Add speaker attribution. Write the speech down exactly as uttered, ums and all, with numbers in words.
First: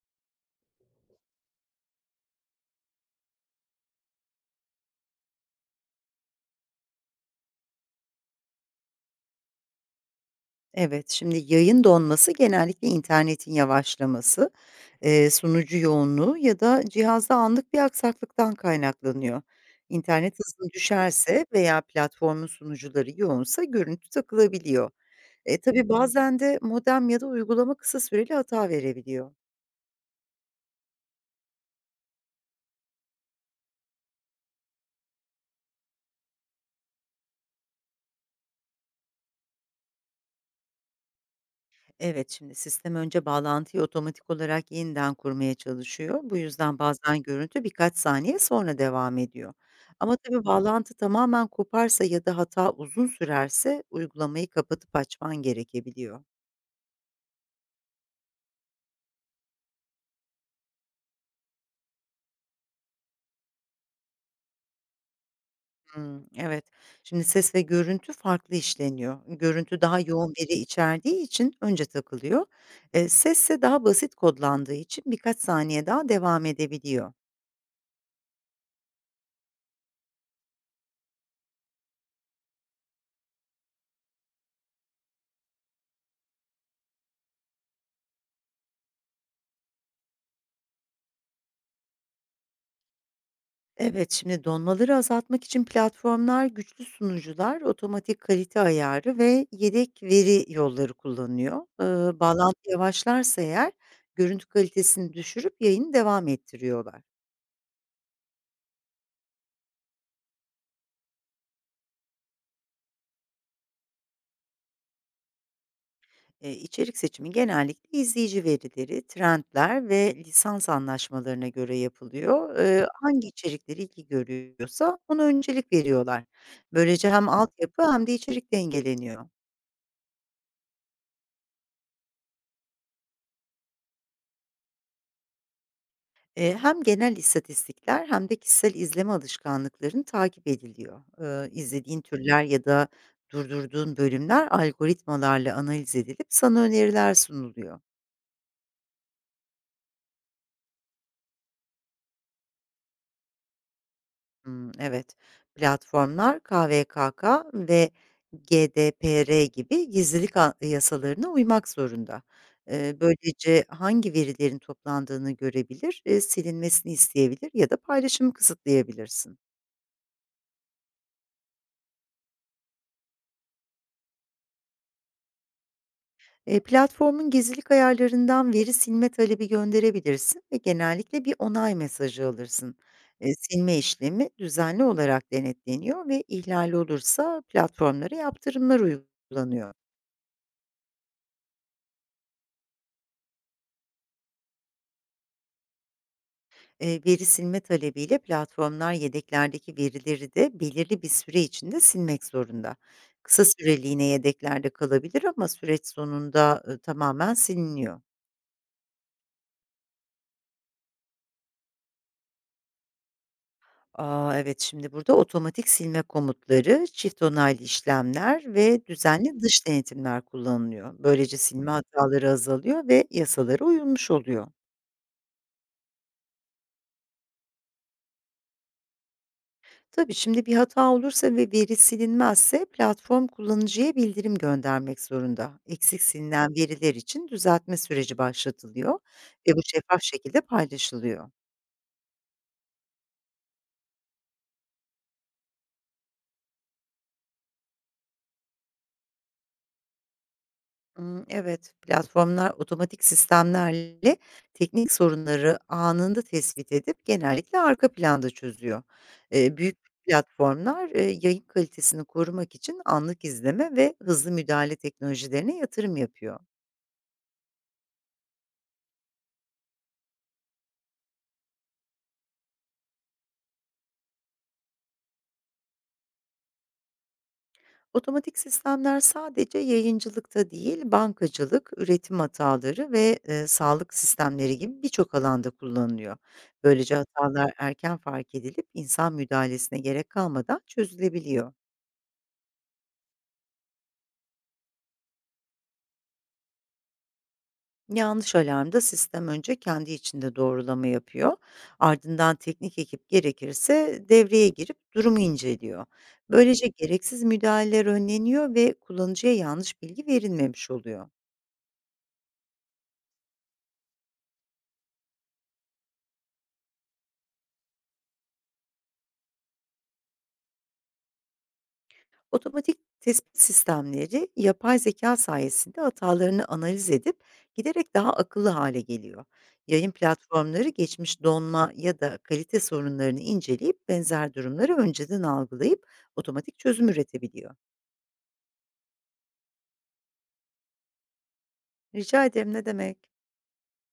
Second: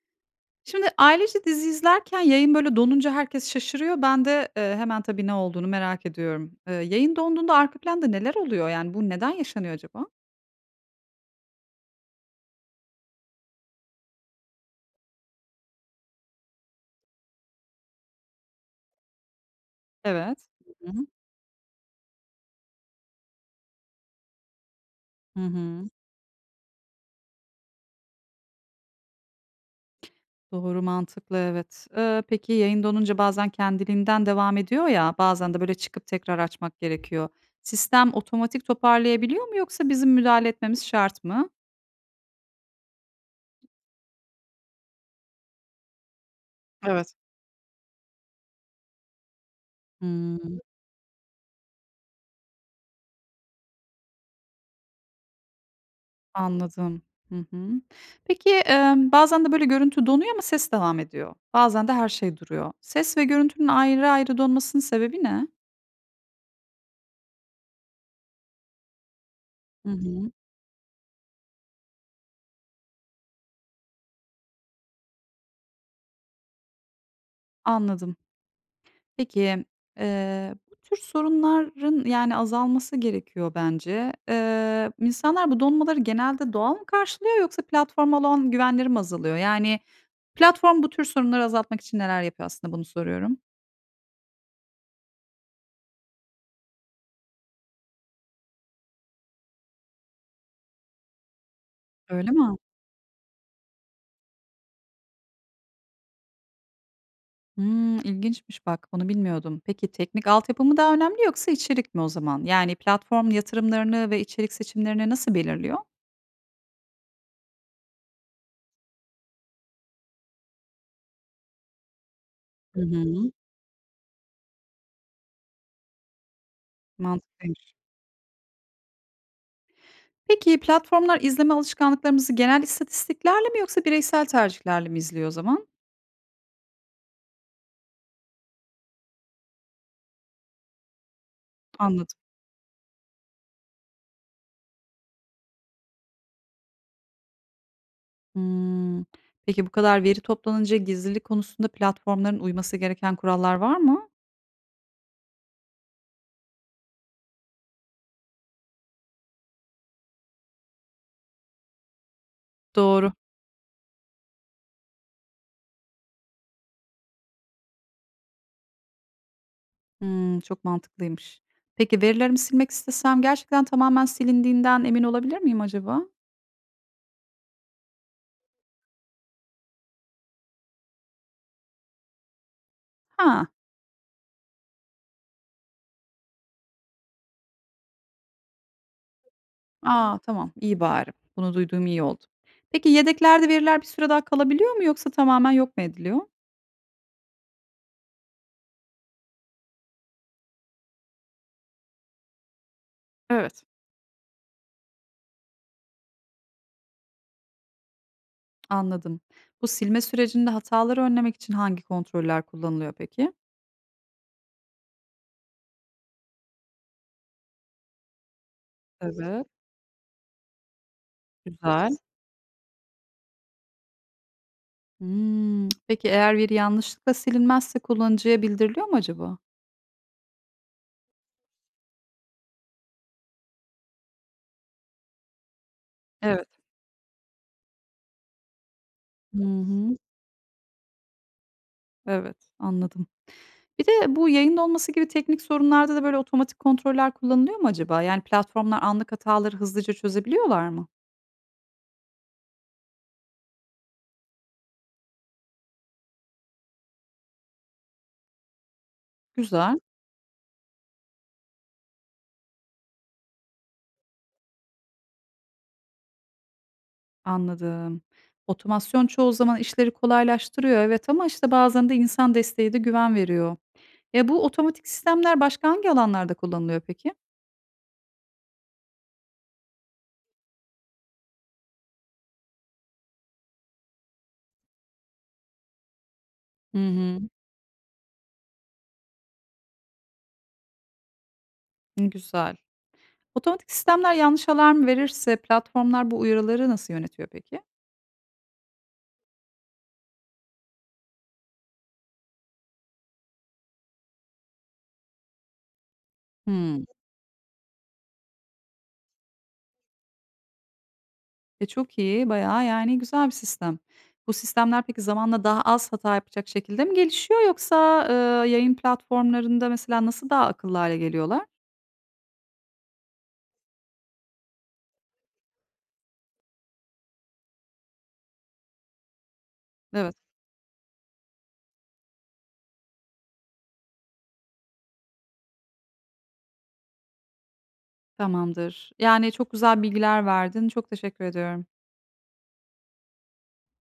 Speaker 1: Şimdi ailece dizi izlerken yayın böyle donunca herkes şaşırıyor. Ben de, eee, hemen tabii ne olduğunu merak ediyorum. Eee, yayın donduğunda arka planda neler oluyor? Yani, bu neden yaşanıyor acaba?
Speaker 2: Evet, şimdi yayın donması genellikle internetin yavaşlaması, eee, sunucu yoğunluğu ya da cihazda anlık bir aksaklıktan kaynaklanıyor. İnternet
Speaker 1: Evet.
Speaker 2: hızı
Speaker 1: Hı hı.
Speaker 2: düşerse veya platformun sunucuları yoğunsa görüntü takılabiliyor.
Speaker 1: Hı
Speaker 2: E, tabii
Speaker 1: hı.
Speaker 2: bazen de modem ya da uygulama kısa süreli hata verebiliyor.
Speaker 1: Doğru, mantıklı, evet. Eee, peki yayın donunca bazen kendiliğinden devam ediyor ya, bazen de böyle çıkıp tekrar açmak gerekiyor. Sistem otomatik toparlayabiliyor mu yoksa bizim müdahale etmemiz şart mı?
Speaker 2: Evet, şimdi sistem önce bağlantıyı otomatik olarak yeniden kurmaya çalışıyor. Bu yüzden
Speaker 1: Evet.
Speaker 2: bazen görüntü birkaç saniye sonra devam ediyor. Ama
Speaker 1: Hıı.
Speaker 2: tabii bağlantı tamamen koparsa ya da hata uzun sürerse uygulamayı kapatıp açman gerekebiliyor.
Speaker 1: Anladım. Hı hı. Peki, emm, bazen de böyle görüntü donuyor ama ses devam ediyor. Bazen de her şey duruyor. Ses ve görüntünün ayrı ayrı donmasının sebebi ne?
Speaker 2: Hmm, evet. Şimdi ses ve görüntü farklı işleniyor. Görüntü
Speaker 1: Hı
Speaker 2: daha
Speaker 1: hı.
Speaker 2: yoğun veri içerdiği için önce takılıyor. E, ses ise daha basit kodlandığı için birkaç saniye daha devam edebiliyor.
Speaker 1: Anladım. Peki, eee, bu tür sorunların, yani, azalması gerekiyor bence. Eee, insanlar bu donmaları genelde doğal mı karşılıyor yoksa platforma olan güvenleri mi azalıyor? Yani, platform bu tür sorunları azaltmak için neler yapıyor aslında, bunu soruyorum.
Speaker 2: Evet, şimdi donmaları azaltmak için platformlar, güçlü sunucular, otomatik kalite ayarı ve yedek veri yolları kullanıyor. Ee,
Speaker 1: Öyle mi?
Speaker 2: bağlantı yavaşlarsa eğer görüntü kalitesini düşürüp yayını devam ettiriyorlar.
Speaker 1: Hımm, ilginçmiş bak, bunu bilmiyordum. Peki teknik altyapı mı daha önemli yoksa içerik mi o zaman? Yani platform yatırımlarını ve içerik seçimlerini nasıl belirliyor?
Speaker 2: Ee, içerik seçimi genellikle izleyici verileri, trendler ve lisans anlaşmalarına göre yapılıyor.
Speaker 1: Hı
Speaker 2: Ee, hangi
Speaker 1: hı.
Speaker 2: içerikleri ilgi görüyorsa ona öncelik veriyorlar. Böylece hem
Speaker 1: Mantıklıymış.
Speaker 2: altyapı hem de içerik dengeleniyor.
Speaker 1: Peki platformlar izleme alışkanlıklarımızı genel istatistiklerle mi yoksa bireysel tercihlerle mi izliyor o zaman?
Speaker 2: Eee, hem genel istatistikler hem de kişisel izleme alışkanlıkların takip ediliyor. Eee, izlediğin
Speaker 1: Anladım.
Speaker 2: türler ya da durdurduğun bölümler algoritmalarla analiz edilip sana öneriler sunuluyor.
Speaker 1: Hımm. Peki bu kadar veri toplanınca gizlilik konusunda platformların uyması gereken kurallar var mı?
Speaker 2: Hmm, evet, platformlar K V K K ve G D P R gibi gizlilik a- yasalarına uymak zorunda. Eee,
Speaker 1: Doğru.
Speaker 2: böylece hangi verilerin toplandığını görebilir, e, silinmesini isteyebilir ya da paylaşımı kısıtlayabilirsin.
Speaker 1: Hımm, çok mantıklıymış. Peki verilerimi silmek istesem gerçekten tamamen silindiğinden emin olabilir miyim acaba?
Speaker 2: Eee, platformun gizlilik ayarlarından veri silme talebi gönderebilirsin ve genellikle bir onay mesajı alırsın. Eee,
Speaker 1: Ha.
Speaker 2: silme işlemi düzenli olarak denetleniyor ve ihlal olursa platformlara yaptırımlar uygulanıyor.
Speaker 1: A! Tamam, iyi bari. Bunu duyduğum iyi oldu. Peki yedeklerde veriler bir süre daha kalabiliyor mu yoksa tamamen yok mu ediliyor?
Speaker 2: Eee, veri silme talebiyle platformlar yedeklerdeki verileri de belirli bir süre içinde silmek zorunda. Kısa
Speaker 1: Evet.
Speaker 2: süreliğine yedeklerde kalabilir ama süreç sonunda, ııı, tamamen siliniyor.
Speaker 1: Anladım. Bu silme sürecinde hataları önlemek için hangi kontroller kullanılıyor peki?
Speaker 2: A, evet, şimdi burada otomatik silme komutları, çift onaylı işlemler ve düzenli
Speaker 1: Evet,
Speaker 2: dış denetimler kullanılıyor. Böylece silme
Speaker 1: güzel.
Speaker 2: hataları azalıyor ve yasalara uyulmuş oluyor.
Speaker 1: Hımm. Peki eğer veri yanlışlıkla silinmezse kullanıcıya bildiriliyor mu acaba?
Speaker 2: Tabii şimdi bir hata olursa ve veri silinmezse platform kullanıcıya bildirim göndermek zorunda. Eksik
Speaker 1: Evet.
Speaker 2: silinen veriler için düzeltme süreci başlatılıyor
Speaker 1: Hı
Speaker 2: ve bu
Speaker 1: hı.
Speaker 2: şeffaf şekilde paylaşılıyor.
Speaker 1: Evet. Anladım. Bir de bu yayında olması gibi teknik sorunlarda da böyle otomatik kontroller kullanılıyor mu acaba? Yani platformlar anlık hataları hızlıca çözebiliyorlar mı?
Speaker 2: Imm, evet, platformlar otomatik sistemlerle teknik sorunları anında tespit edip genellikle arka planda çözüyor. Eee,
Speaker 1: Güzel.
Speaker 2: büyük platformlar, eee, yayın kalitesini korumak için anlık izleme ve hızlı müdahale teknolojilerine yatırım yapıyor.
Speaker 1: Anladım. Otomasyon çoğu zaman işleri kolaylaştırıyor, evet ama, işte, bazen de insan desteği de güven veriyor. E, bu otomatik sistemler başka hangi alanlarda kullanılıyor peki?
Speaker 2: Otomatik sistemler sadece yayıncılıkta değil, bankacılık, üretim hataları ve, eee, sağlık sistemleri gibi birçok alanda kullanılıyor.
Speaker 1: Hı
Speaker 2: Böylece
Speaker 1: hı.
Speaker 2: hatalar erken fark edilip insan müdahalesine gerek kalmadan çözülebiliyor.
Speaker 1: Güzel. Otomatik sistemler yanlış alarm verirse platformlar bu uyarıları nasıl yönetiyor peki?
Speaker 2: Yanlış alarmda sistem önce kendi içinde doğrulama yapıyor. Ardından teknik ekip gerekirse devreye girip durumu inceliyor. Böylece
Speaker 1: Hımm.
Speaker 2: gereksiz müdahaleler önleniyor ve kullanıcıya yanlış bilgi verilmemiş oluyor.
Speaker 1: E, çok iyi, bayağı, yani, güzel bir sistem. Bu sistemler peki zamanla daha az hata yapacak şekilde mi gelişiyor yoksa, eee, yayın platformlarında mesela nasıl daha akıllı hale geliyorlar?
Speaker 2: Otomatik tespit sistemleri yapay zeka sayesinde hatalarını analiz edip giderek daha akıllı hale geliyor. Yayın
Speaker 1: Evet.
Speaker 2: platformları geçmiş donma ya da kalite sorunlarını inceleyip benzer durumları önceden algılayıp otomatik çözüm üretebiliyor.
Speaker 1: Tamamdır. Yani, çok güzel bilgiler verdin. Çok teşekkür ediyorum.
Speaker 2: Rica ederim, ne demek.